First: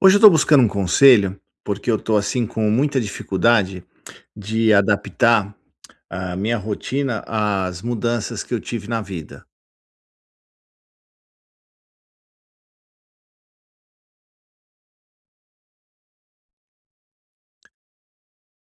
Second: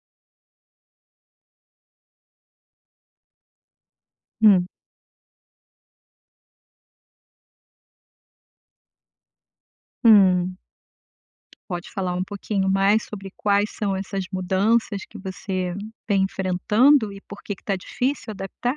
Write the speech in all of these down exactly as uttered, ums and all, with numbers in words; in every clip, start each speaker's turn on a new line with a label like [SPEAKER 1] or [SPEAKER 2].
[SPEAKER 1] Hoje eu estou buscando um conselho, porque eu estou assim com muita dificuldade
[SPEAKER 2] Hum,
[SPEAKER 1] de adaptar a minha rotina às mudanças que eu tive na vida.
[SPEAKER 2] hum. Pode falar um pouquinho mais sobre quais são essas mudanças que você vem enfrentando e por que que tá difícil adaptar?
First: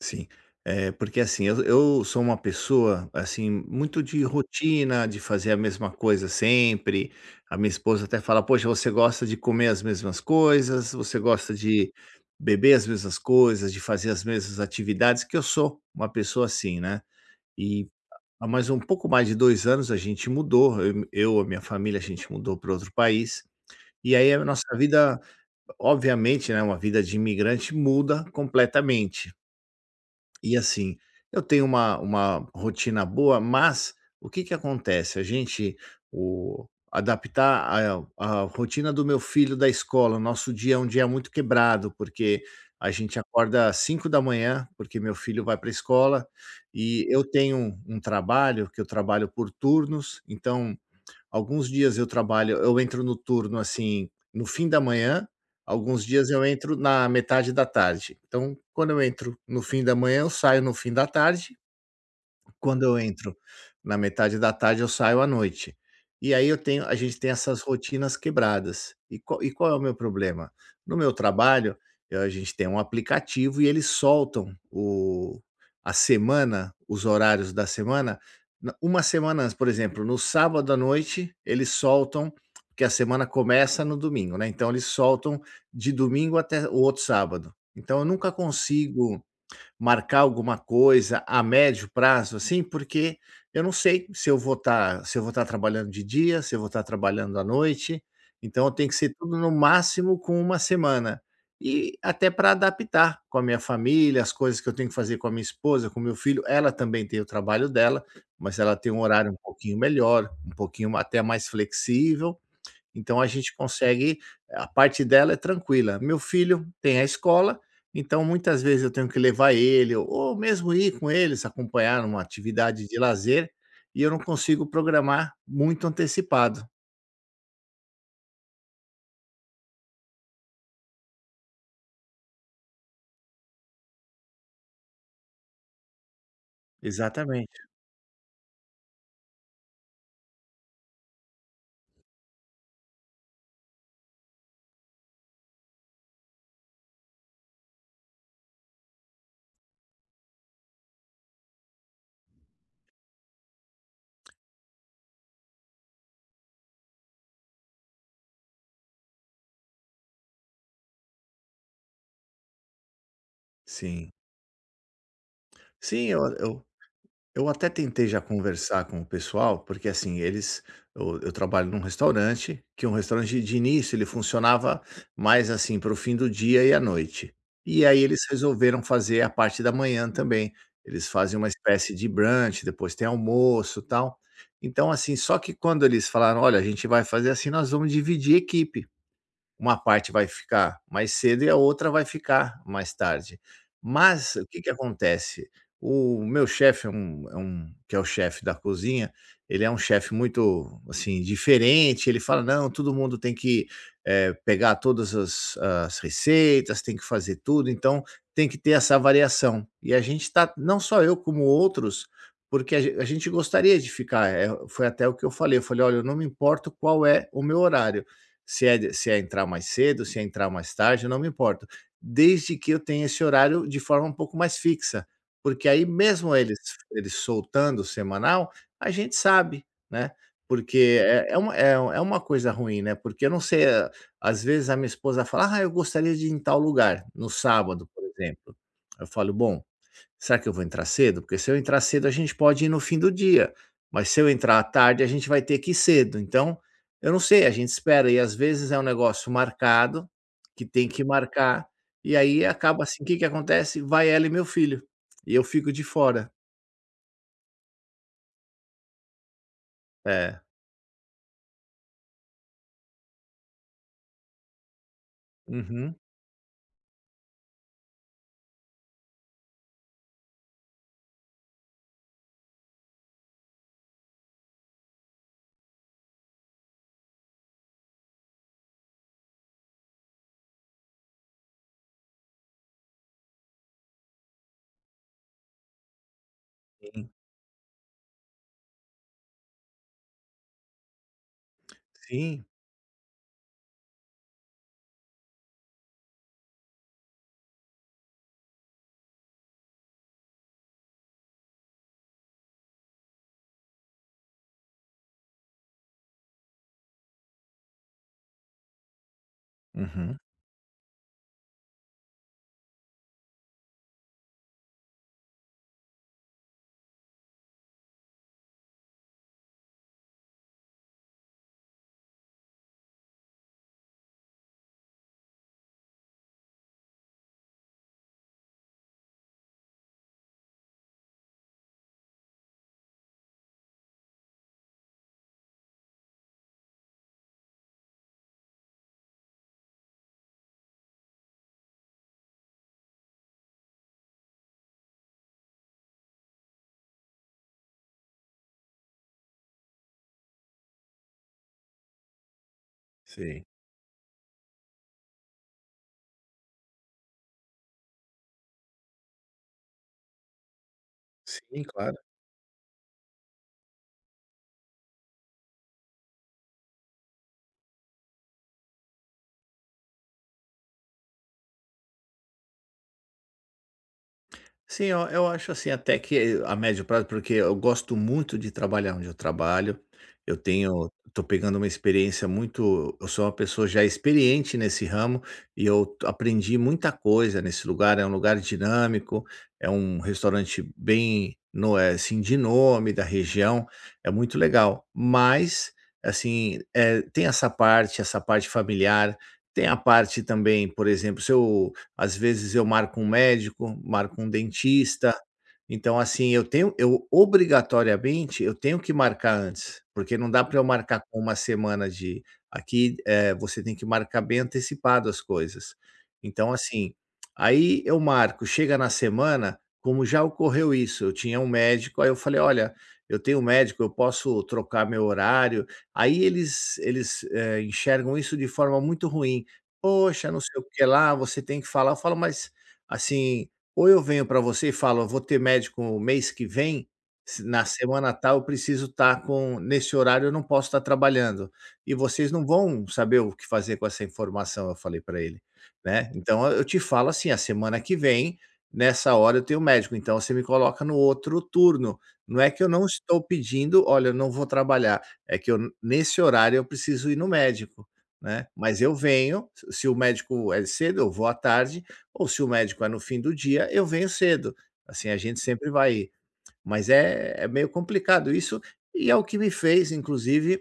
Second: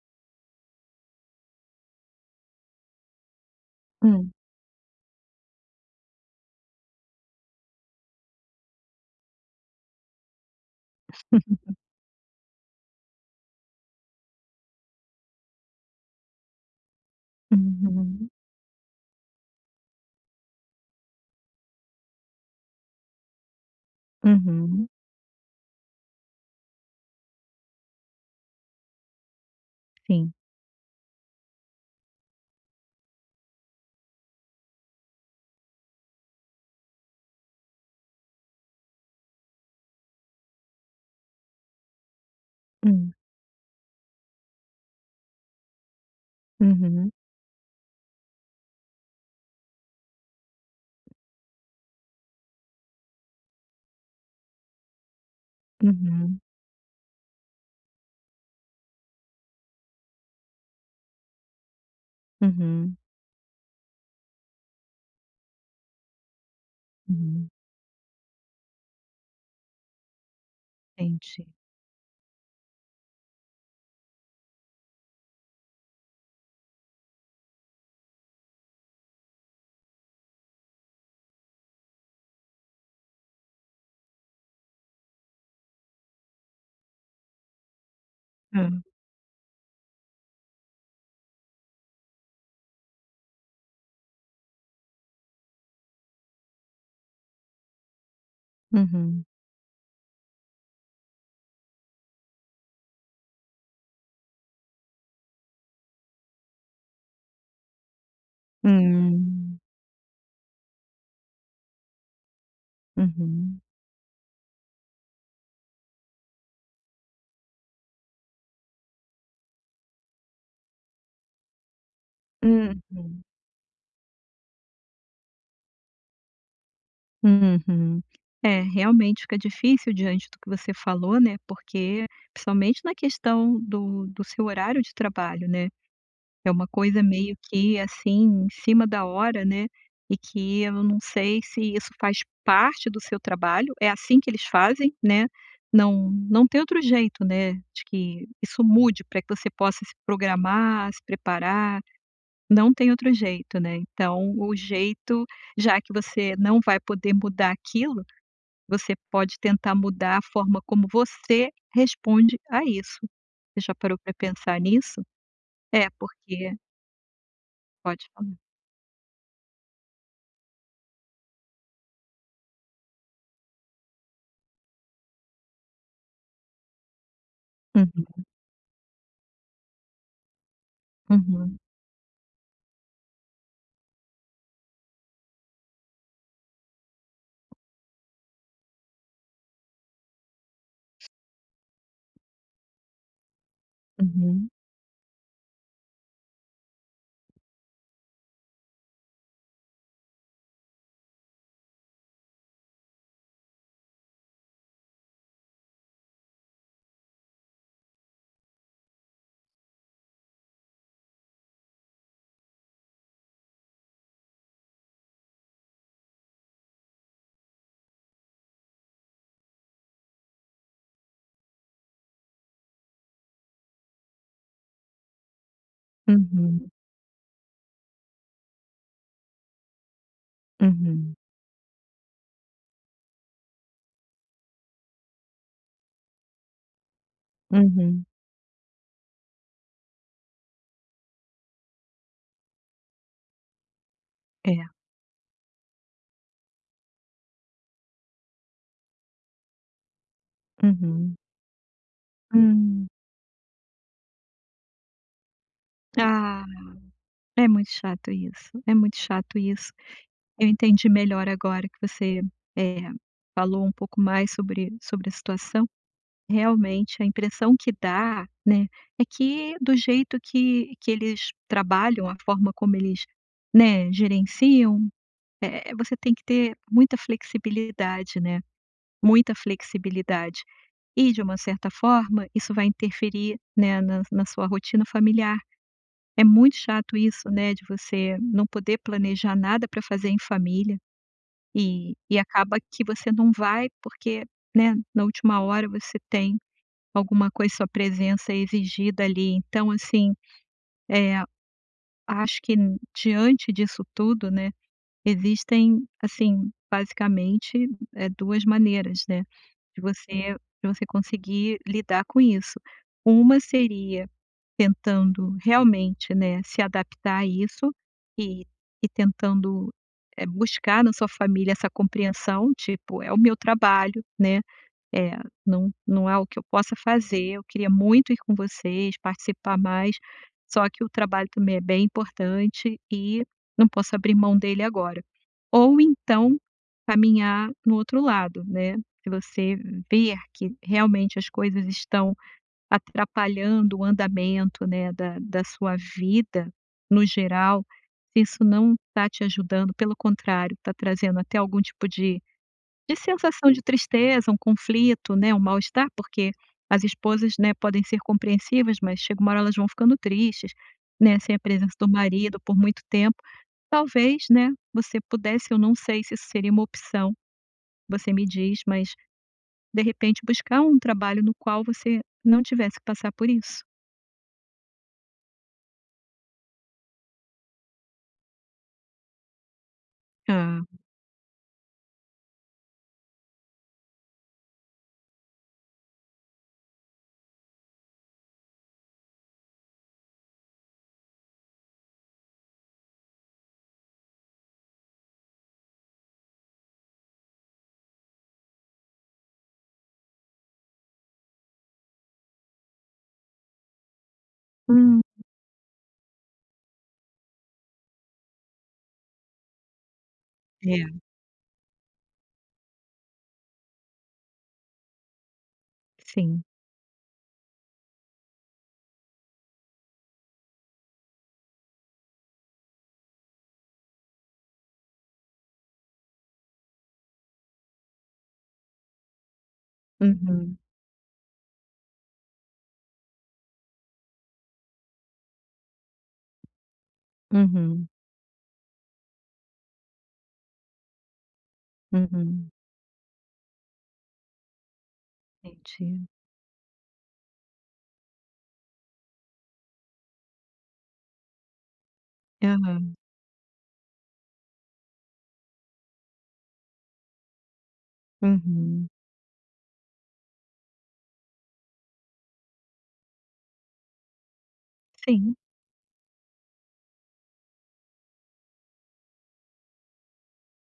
[SPEAKER 1] Sim. Eh, porque assim, eu eu sou uma pessoa, assim, muito de
[SPEAKER 2] Hum.
[SPEAKER 1] rotina, de fazer a mesma coisa sempre. A minha esposa até fala: "Poxa, você gosta de comer as mesmas coisas, você gosta de beber as mesmas coisas, de fazer as mesmas atividades", que eu sou uma pessoa assim, né. E
[SPEAKER 2] Uhum,
[SPEAKER 1] Há mais um pouco mais de dois anos a gente mudou, eu eu, a minha família, a gente mudou para outro país, e aí a nossa
[SPEAKER 2] uhum,
[SPEAKER 1] vida, obviamente, né, uma vida de imigrante muda completamente.
[SPEAKER 2] sim.
[SPEAKER 1] E assim, eu tenho uma uma rotina boa, mas o que que acontece? A gente o Adaptar a a rotina do meu filho da escola, o nosso dia é um dia muito quebrado, porque a
[SPEAKER 2] Hum.
[SPEAKER 1] gente acorda às cinco da manhã porque meu filho vai para a escola, e
[SPEAKER 2] Uhum,
[SPEAKER 1] eu tenho um um trabalho, que eu trabalho por turnos, então alguns dias eu trabalho eu entro no turno, assim, no fim da manhã, alguns dias
[SPEAKER 2] uhum,
[SPEAKER 1] eu entro na metade da tarde. Então, quando eu entro no fim da manhã, eu saio no fim da tarde, quando
[SPEAKER 2] uhum,
[SPEAKER 1] eu entro na metade da tarde, eu saio à noite. E aí eu tenho a gente tem
[SPEAKER 2] uhum.
[SPEAKER 1] essas rotinas quebradas. E qual e qual é o meu problema? No meu
[SPEAKER 2] Entendi.
[SPEAKER 1] trabalho, eh, a gente tem um aplicativo e eles soltam o a semana, os horários da semana, na uma semana antes. Por exemplo, no sábado à noite, eles soltam, porque a semana começa no domingo, né, então eles soltam de domingo até o outro sábado. Então eu nunca
[SPEAKER 2] Hã.
[SPEAKER 1] consigo marcar alguma coisa a médio prazo, assim, porque eu não sei se eu vou estar, se eu vou estar trabalhando de dia, se eu vou estar trabalhando à noite, então tem que ser
[SPEAKER 2] Uhum.
[SPEAKER 1] tudo no máximo com uma semana. E até para adaptar com a minha família, as coisas que eu tenho que fazer com a minha esposa, com o meu filho, ela também tem o trabalho dela, mas ela tem um horário um
[SPEAKER 2] Hum.
[SPEAKER 1] pouquinho melhor, um pouquinho até mais flexível, então a gente
[SPEAKER 2] Uhum.
[SPEAKER 1] consegue, a parte dela é tranquila. Meu filho tem a escola, então muitas vezes eu tenho que levar ele ou ou mesmo ir com eles, acompanhar uma atividade de
[SPEAKER 2] Uhum,
[SPEAKER 1] lazer, e eu não consigo programar muito antecipado.
[SPEAKER 2] uhum. É, realmente fica difícil diante do que você falou, né, porque principalmente na questão do do seu horário de trabalho, né. É uma coisa meio
[SPEAKER 1] Exatamente.
[SPEAKER 2] que, assim, em cima da hora, né, e que eu não sei se isso faz parte do seu trabalho, é assim que eles fazem, né, não não tem outro jeito, né, de que isso mude para que você possa se programar, se preparar, não tem outro jeito, né. Então o jeito, já que você não vai poder mudar aquilo, você pode tentar mudar a forma como você responde a isso. Você já parou
[SPEAKER 1] Sim.
[SPEAKER 2] para pensar nisso? É,
[SPEAKER 1] Sim, eu
[SPEAKER 2] porque
[SPEAKER 1] eu eu até
[SPEAKER 2] pode
[SPEAKER 1] tentei já
[SPEAKER 2] falar.
[SPEAKER 1] conversar com o pessoal, porque assim, eles, eu eu trabalho num restaurante, que é um restaurante de início, ele funcionava mais assim para o fim do dia e à noite. E aí
[SPEAKER 2] Uhum,
[SPEAKER 1] eles resolveram fazer a parte da manhã também. Eles fazem uma
[SPEAKER 2] uhum,
[SPEAKER 1] espécie de brunch, depois tem almoço, tal. Então assim, só que quando eles falaram: "Olha, a gente vai fazer assim, nós vamos dividir equipe. Uma parte vai ficar mais cedo e a outra vai ficar mais tarde". Mas o
[SPEAKER 2] uhum,
[SPEAKER 1] que que acontece? O meu chefe é um é um que é o chefe da cozinha, ele é um chefe muito, assim, diferente, ele fala: "Não, todo mundo tem que, eh, pegar todas as as receitas, tem que fazer tudo, então tem que ter essa variação". E a gente está, não só eu como outros, porque a gen a gente gostaria de ficar, eh, foi até o que eu falei, eu falei: "Olha, eu não me importo qual é o meu horário, se é se é entrar mais cedo, se é entrar mais tarde, eu não me importo, desde que eu tenha esse horário de forma um pouco mais fixa, porque aí mesmo eles
[SPEAKER 2] uhum,
[SPEAKER 1] eles soltando o semanal, a gente sabe, né, porque
[SPEAKER 2] uhum,
[SPEAKER 1] é é uma é é uma coisa ruim, né, porque eu não sei, eh, às vezes a minha esposa fala: "Ah, eu gostaria de ir em tal lugar", no sábado,
[SPEAKER 2] uhum.
[SPEAKER 1] por exemplo. Eu falo: "Bom, será que eu vou entrar cedo? Porque se eu entrar cedo, a gente pode ir no fim do dia, mas se eu entrar
[SPEAKER 2] É,
[SPEAKER 1] à tarde, a gente vai ter que ir cedo". Então, eu não sei, a gente espera, e às vezes é um negócio marcado, que tem que
[SPEAKER 2] uhum.
[SPEAKER 1] marcar, e aí acaba
[SPEAKER 2] Hum.
[SPEAKER 1] assim, o que que acontece? Vai ela e meu filho, e eu fico de fora.
[SPEAKER 2] Ah, é muito chato isso, é muito chato isso.
[SPEAKER 1] É.
[SPEAKER 2] Eu entendi melhor agora que você, eh, falou um pouco mais sobre sobre a situação.
[SPEAKER 1] Uhum.
[SPEAKER 2] Realmente, a impressão que dá, né, é que do jeito que que eles trabalham, a forma como eles, né, gerenciam, eh, você tem que ter muita flexibilidade, né, muita flexibilidade. E de uma certa forma, isso vai interferir, né, na na sua rotina familiar. É muito chato
[SPEAKER 1] Sim,
[SPEAKER 2] isso, né, de você não poder planejar nada para fazer em família e e
[SPEAKER 1] sim.
[SPEAKER 2] acaba que você não vai porque, né, na última hora você tem alguma coisa, sua presença é exigida ali. Então assim, é acho que n- diante disso tudo, né. Existem, assim, basicamente, eh, duas maneiras, né, de
[SPEAKER 1] Uhum.
[SPEAKER 2] você de você conseguir lidar com isso. Uma seria tentando realmente, né, se adaptar a isso e e tentando, eh, buscar na sua família essa compreensão, tipo: "É o meu trabalho, né". É, não não é o que eu possa fazer, eu queria muito ir com vocês, participar mais, só que o trabalho também é bem importante e não posso abrir mão dele agora. Ou então, caminhar no outro lado, né, se você ver que realmente as coisas estão atrapalhando o andamento, né, da da sua vida no geral, se isso não está te ajudando, pelo contrário, está trazendo até algum tipo de de
[SPEAKER 1] Sim,
[SPEAKER 2] sensação de tristeza, um conflito, né, um mal-estar, porque as esposas, né, podem ser compreensivas, mas chega uma hora elas vão ficando tristes, né, sem a
[SPEAKER 1] sim,
[SPEAKER 2] presença do
[SPEAKER 1] claro.
[SPEAKER 2] marido por muito tempo. Talvez, né, você pudesse, eu não sei se isso seria uma opção, você me diz, mas de repente buscar um trabalho no qual você não tivesse que passar por isso.
[SPEAKER 1] Sim, eu eu acho assim, até que a médio prazo, porque eu gosto muito de trabalhar onde eu trabalho. Eu
[SPEAKER 2] Ah,
[SPEAKER 1] tenho Tô pegando uma experiência muito, eu sou uma pessoa já experiente nesse ramo, e eu t aprendi muita coisa nesse lugar, é um lugar dinâmico, é um restaurante bem, no eh, assim, de nome da região, é muito legal. Mas, assim, é, tem essa parte, essa parte familiar, tem a parte também, por exemplo, se eu, às vezes eu marco um médico, marco um
[SPEAKER 2] hum,
[SPEAKER 1] dentista. Então, assim, eu tenho eu obrigatoriamente eu tenho que marcar antes, porque não dá para eu
[SPEAKER 2] é,
[SPEAKER 1] marcar com uma semana de, aqui, eh, você tem que marcar bem antecipado as coisas.
[SPEAKER 2] sim.
[SPEAKER 1] Então, assim, aí eu marco, chega na semana, como já ocorreu isso, eu tinha um médico, aí eu falei: "Olha, eu tenho um médico, eu posso trocar meu horário?" Aí eles eles, eh, enxergam isso de forma muito ruim. "Poxa, não
[SPEAKER 2] Uhum,
[SPEAKER 1] sei o que lá, você tem que falar". Eu falo: "Mas, assim, ou eu venho para você e falo: eu vou ter médico mês que vem, se na
[SPEAKER 2] uhum,
[SPEAKER 1] semana tal eu preciso estar com nesse horário, eu não posso estar trabalhando. E vocês não
[SPEAKER 2] uhum.
[SPEAKER 1] vão saber o que fazer com essa informação", eu falei para ele,
[SPEAKER 2] Entendi.
[SPEAKER 1] né. "Então eu eu te falo assim: a semana que vem, nessa hora eu tenho médico, então você me coloca no outro turno. Não é que eu não
[SPEAKER 2] Aham,
[SPEAKER 1] estou pedindo: olha, eu não vou trabalhar, é que eu nesse horário eu preciso ir no médico", né. "Mas
[SPEAKER 2] uhum.
[SPEAKER 1] eu venho, se o médico é cedo, eu vou à tarde, ou se o médico é no fim do dia, eu venho cedo". Assim, a
[SPEAKER 2] Sim,
[SPEAKER 1] gente sempre vai, mas é é meio complicado isso, e é o que me fez inclusive,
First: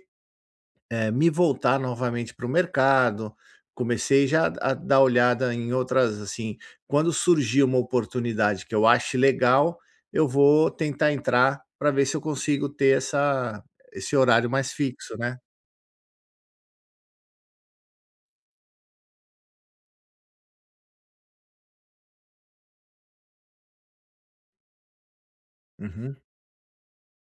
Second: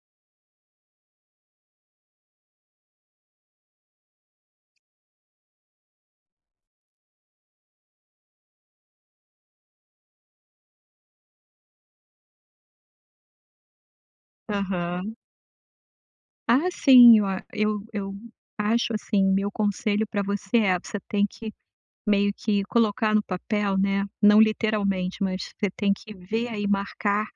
[SPEAKER 1] eh, me voltar novamente para o mercado, comecei já a dar olhada em outras, assim, quando surgir uma oportunidade que eu ache legal, eu vou tentar entrar para ver se eu consigo ter essa esse horário mais
[SPEAKER 2] aham.
[SPEAKER 1] fixo, né.
[SPEAKER 2] Ah, sim, eu a eu eu acho, assim, meu conselho para você é: você tem que meio que colocar no papel, né, não literalmente, mas você tem que
[SPEAKER 1] Uhum.
[SPEAKER 2] ver aí, marcar,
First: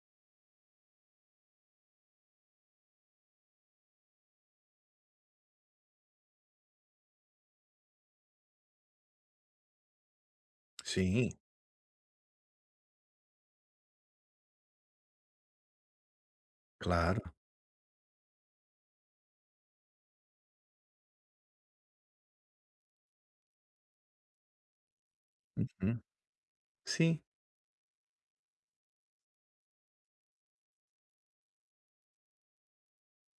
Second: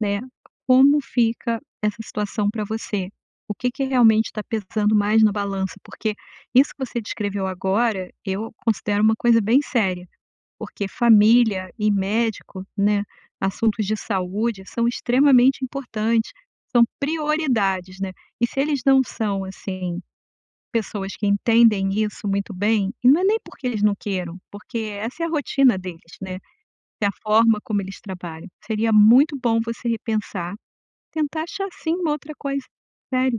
[SPEAKER 2] né, como fica essa situação para você. O que que realmente está pesando mais na balança, porque isso que você descreveu agora, eu considero uma coisa bem séria. Porque
[SPEAKER 1] Sim,
[SPEAKER 2] família e médico, né, assuntos de saúde são extremamente importantes, são
[SPEAKER 1] claro.
[SPEAKER 2] prioridades, né. E se eles não são, assim, pessoas que entendem isso muito bem, e não é nem porque eles não queiram, porque essa é a rotina
[SPEAKER 1] Uhum.
[SPEAKER 2] deles, né, é a
[SPEAKER 1] Sim,
[SPEAKER 2] forma como eles trabalham. Seria muito bom você repensar, tentar achar sim uma outra coisa. Sério.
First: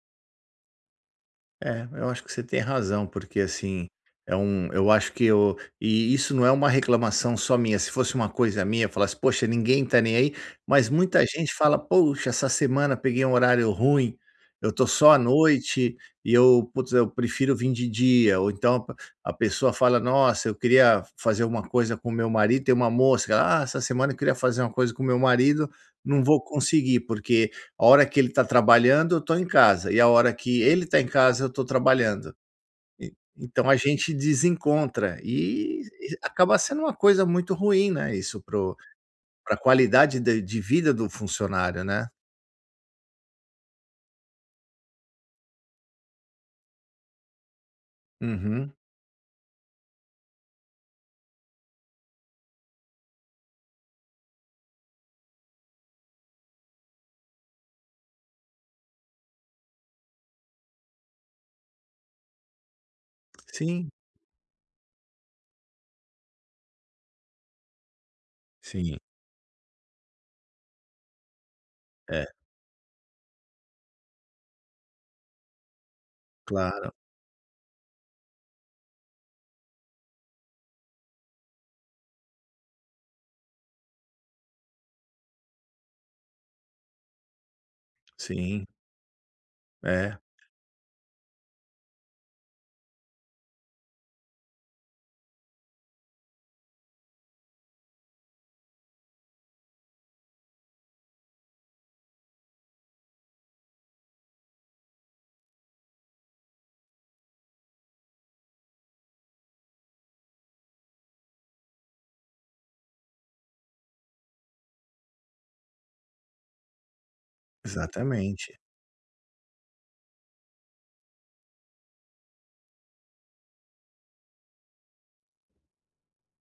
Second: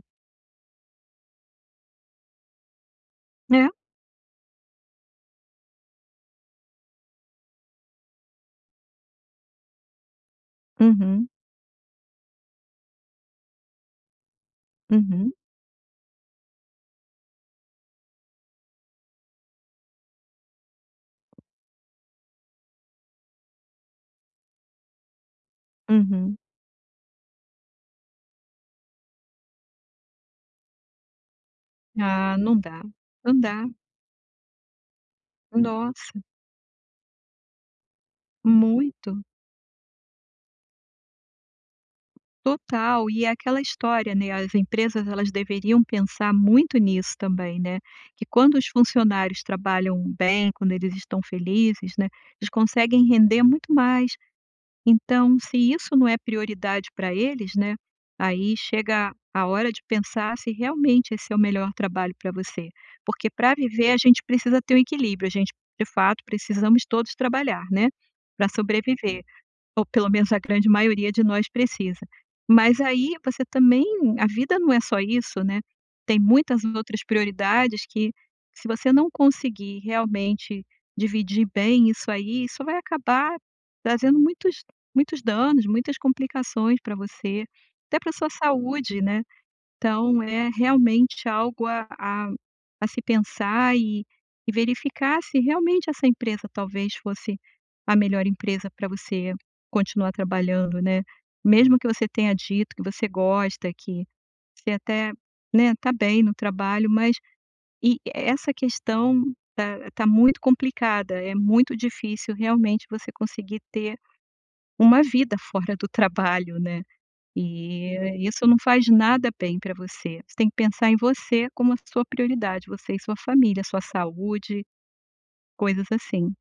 [SPEAKER 1] é, eu acho que você tem razão, porque
[SPEAKER 2] Né?
[SPEAKER 1] assim, é um, eu acho que eu, e isso não é uma reclamação só minha, se fosse uma coisa minha, eu falasse, poxa, ninguém tá nem aí, mas muita
[SPEAKER 2] Uhum,
[SPEAKER 1] gente fala, poxa, essa semana peguei um horário ruim, eu tô só à
[SPEAKER 2] uhum,
[SPEAKER 1] noite, e eu, putz, eu prefiro vir de dia, ou então a a pessoa fala, nossa, eu queria fazer uma coisa com meu marido, tem uma moça, que ela, ah, essa semana eu queria fazer uma coisa com meu marido, não
[SPEAKER 2] uhum.
[SPEAKER 1] vou conseguir, porque a hora que ele está trabalhando, eu estou em casa, e a hora que ele está em casa, eu estou
[SPEAKER 2] Ah,
[SPEAKER 1] trabalhando.
[SPEAKER 2] não dá,
[SPEAKER 1] E
[SPEAKER 2] não dá.
[SPEAKER 1] então a gente desencontra, e e
[SPEAKER 2] Nossa,
[SPEAKER 1] acaba sendo uma coisa muito ruim, né, isso para
[SPEAKER 2] muito.
[SPEAKER 1] a qualidade de de vida do funcionário, né.
[SPEAKER 2] Total, e é aquela história, né, as empresas elas deveriam pensar muito nisso também, né, que quando os
[SPEAKER 1] Uhum.
[SPEAKER 2] funcionários trabalham bem, quando eles estão felizes, né, eles conseguem render muito mais. Então, se isso não é prioridade para eles, né, aí chega a hora de pensar se realmente esse é o melhor trabalho para você. Porque para
[SPEAKER 1] Sim,
[SPEAKER 2] viver a gente precisa ter um equilíbrio, a gente de fato precisamos todos trabalhar, né, para
[SPEAKER 1] sim.
[SPEAKER 2] sobreviver. Ou pelo menos a grande maioria de nós precisa.
[SPEAKER 1] É,
[SPEAKER 2] Mas aí você também a vida não é só isso, né, tem muitas
[SPEAKER 1] claro.
[SPEAKER 2] outras prioridades que se você não conseguir realmente dividir bem isso aí, isso vai acabar trazendo muitos muitos danos, muitas complicações para você, até para sua
[SPEAKER 1] Sim,
[SPEAKER 2] saúde, né.
[SPEAKER 1] é,
[SPEAKER 2] Então é realmente algo a a a se pensar e e verificar se realmente essa empresa talvez fosse a melhor empresa para você continuar trabalhando, né. Mesmo que você tenha dito que você gosta, que você até, né, tá bem no trabalho, mas e essa questão tá tá muito complicada, é muito difícil realmente você conseguir ter uma vida fora do trabalho, né. E isso não
[SPEAKER 1] exatamente.
[SPEAKER 2] faz nada bem para você. Você tem que pensar em você como a sua prioridade, você e sua família, sua saúde, coisas assim.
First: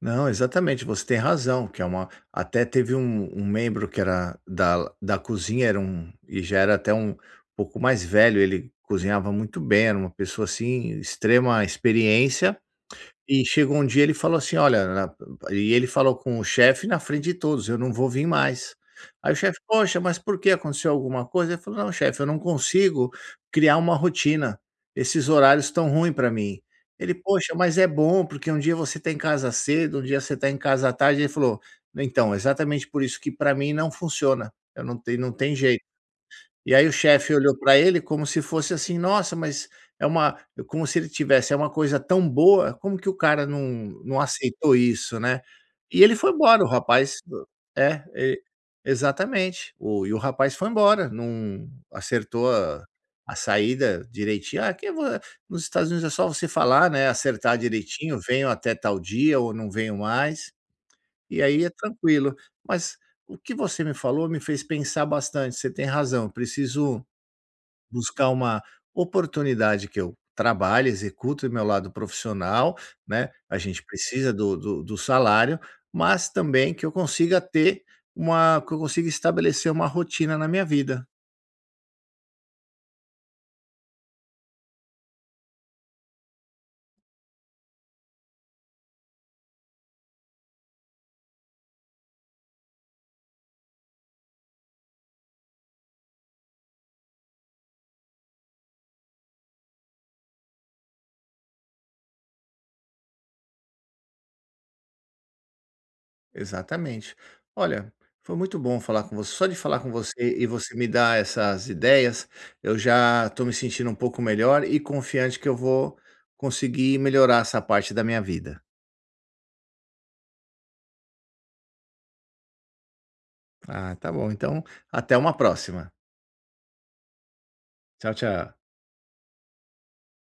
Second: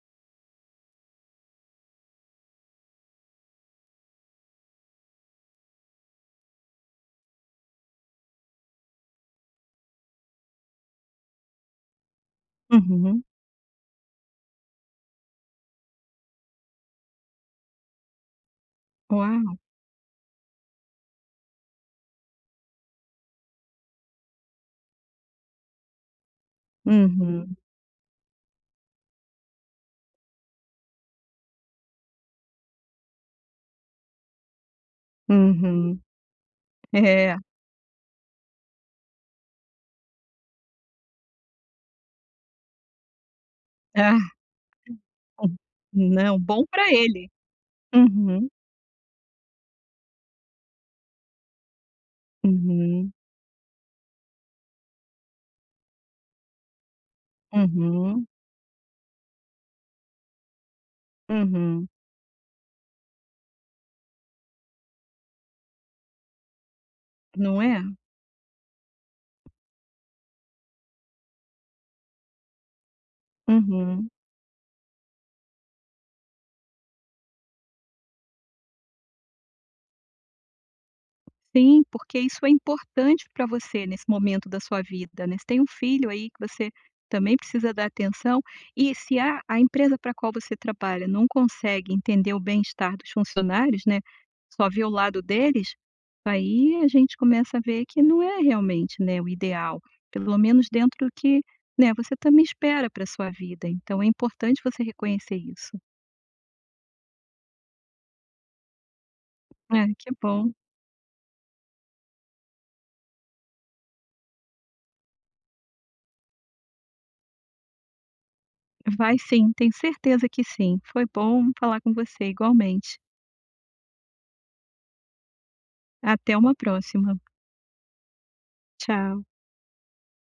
[SPEAKER 1] Não, exatamente, você tem razão, que é uma, até teve um um membro que era da da cozinha, era um, e já era até um pouco mais velho, ele cozinhava muito bem, era uma pessoa, assim, extrema experiência,
[SPEAKER 2] Uhum.
[SPEAKER 1] e chegou um dia, ele falou assim: "Olha", na e ele falou com o chefe na frente de todos: "Eu não vou vir mais". Aí o
[SPEAKER 2] Uau!
[SPEAKER 1] chefe: "Poxa, mas por que Aconteceu alguma coisa?" Ele falou: "Não, chefe, eu não consigo criar uma rotina. Esses horários estão ruins para mim". Ele: "Poxa,
[SPEAKER 2] Uhum,
[SPEAKER 1] mas é bom, porque um dia você está em casa cedo, um dia você está em casa à tarde". Ele falou: "Então, exatamente por isso que para mim não funciona. Eu não te Não tem jeito".
[SPEAKER 2] uhum.
[SPEAKER 1] E aí o chefe
[SPEAKER 2] É.
[SPEAKER 1] olhou para ele como se fosse assim: "Nossa, mas é uma" como se ele tivesse: "É uma coisa tão boa, como que o cara não
[SPEAKER 2] Ah,
[SPEAKER 1] não aceitou isso, né?" E ele foi
[SPEAKER 2] não, bom
[SPEAKER 1] embora, o
[SPEAKER 2] para
[SPEAKER 1] rapaz,
[SPEAKER 2] ele.
[SPEAKER 1] é, e
[SPEAKER 2] Uhum,
[SPEAKER 1] exatamente. O e o rapaz foi embora, não acertou a
[SPEAKER 2] uhum,
[SPEAKER 1] a saída direitinho. Ah, que vo Nos Estados Unidos é só você falar, né, acertar direitinho,
[SPEAKER 2] uhum,
[SPEAKER 1] venho até tal dia ou não venho mais, e aí é
[SPEAKER 2] uhum.
[SPEAKER 1] tranquilo. Mas o que você me falou me fez pensar bastante, você tem razão, eu preciso
[SPEAKER 2] Não é?
[SPEAKER 1] buscar uma oportunidade que eu trabalhe, execute meu lado profissional, né, a gente
[SPEAKER 2] Uhum.
[SPEAKER 1] precisa do do do salário, mas também que eu consiga ter uma que eu consiga estabelecer uma rotina na minha vida.
[SPEAKER 2] Sim, porque isso é importante para você nesse momento da sua vida, né. Você tem um filho aí que você também precisa dar atenção e se a a empresa para a qual você trabalha não consegue entender o bem-estar dos funcionários, né, só vê o lado deles, aí a gente começa a ver que não é realmente, né, o ideal, pelo menos dentro do que, né, você também espera para a sua vida, então é importante você reconhecer isso.
[SPEAKER 1] Exatamente. Olha, foi muito bom falar com você. Só de falar
[SPEAKER 2] É,
[SPEAKER 1] com
[SPEAKER 2] que
[SPEAKER 1] você e
[SPEAKER 2] bom.
[SPEAKER 1] você me dar essas ideias, eu já estou me sentindo um pouco melhor e confiante que eu vou conseguir melhorar essa parte da minha vida.
[SPEAKER 2] Vai sim, tenho certeza que sim. Foi bom falar com você, igualmente.
[SPEAKER 1] Ah, tá bom. Então, até uma próxima.
[SPEAKER 2] Até uma próxima.
[SPEAKER 1] Tchau, tchau.
[SPEAKER 2] Tchau.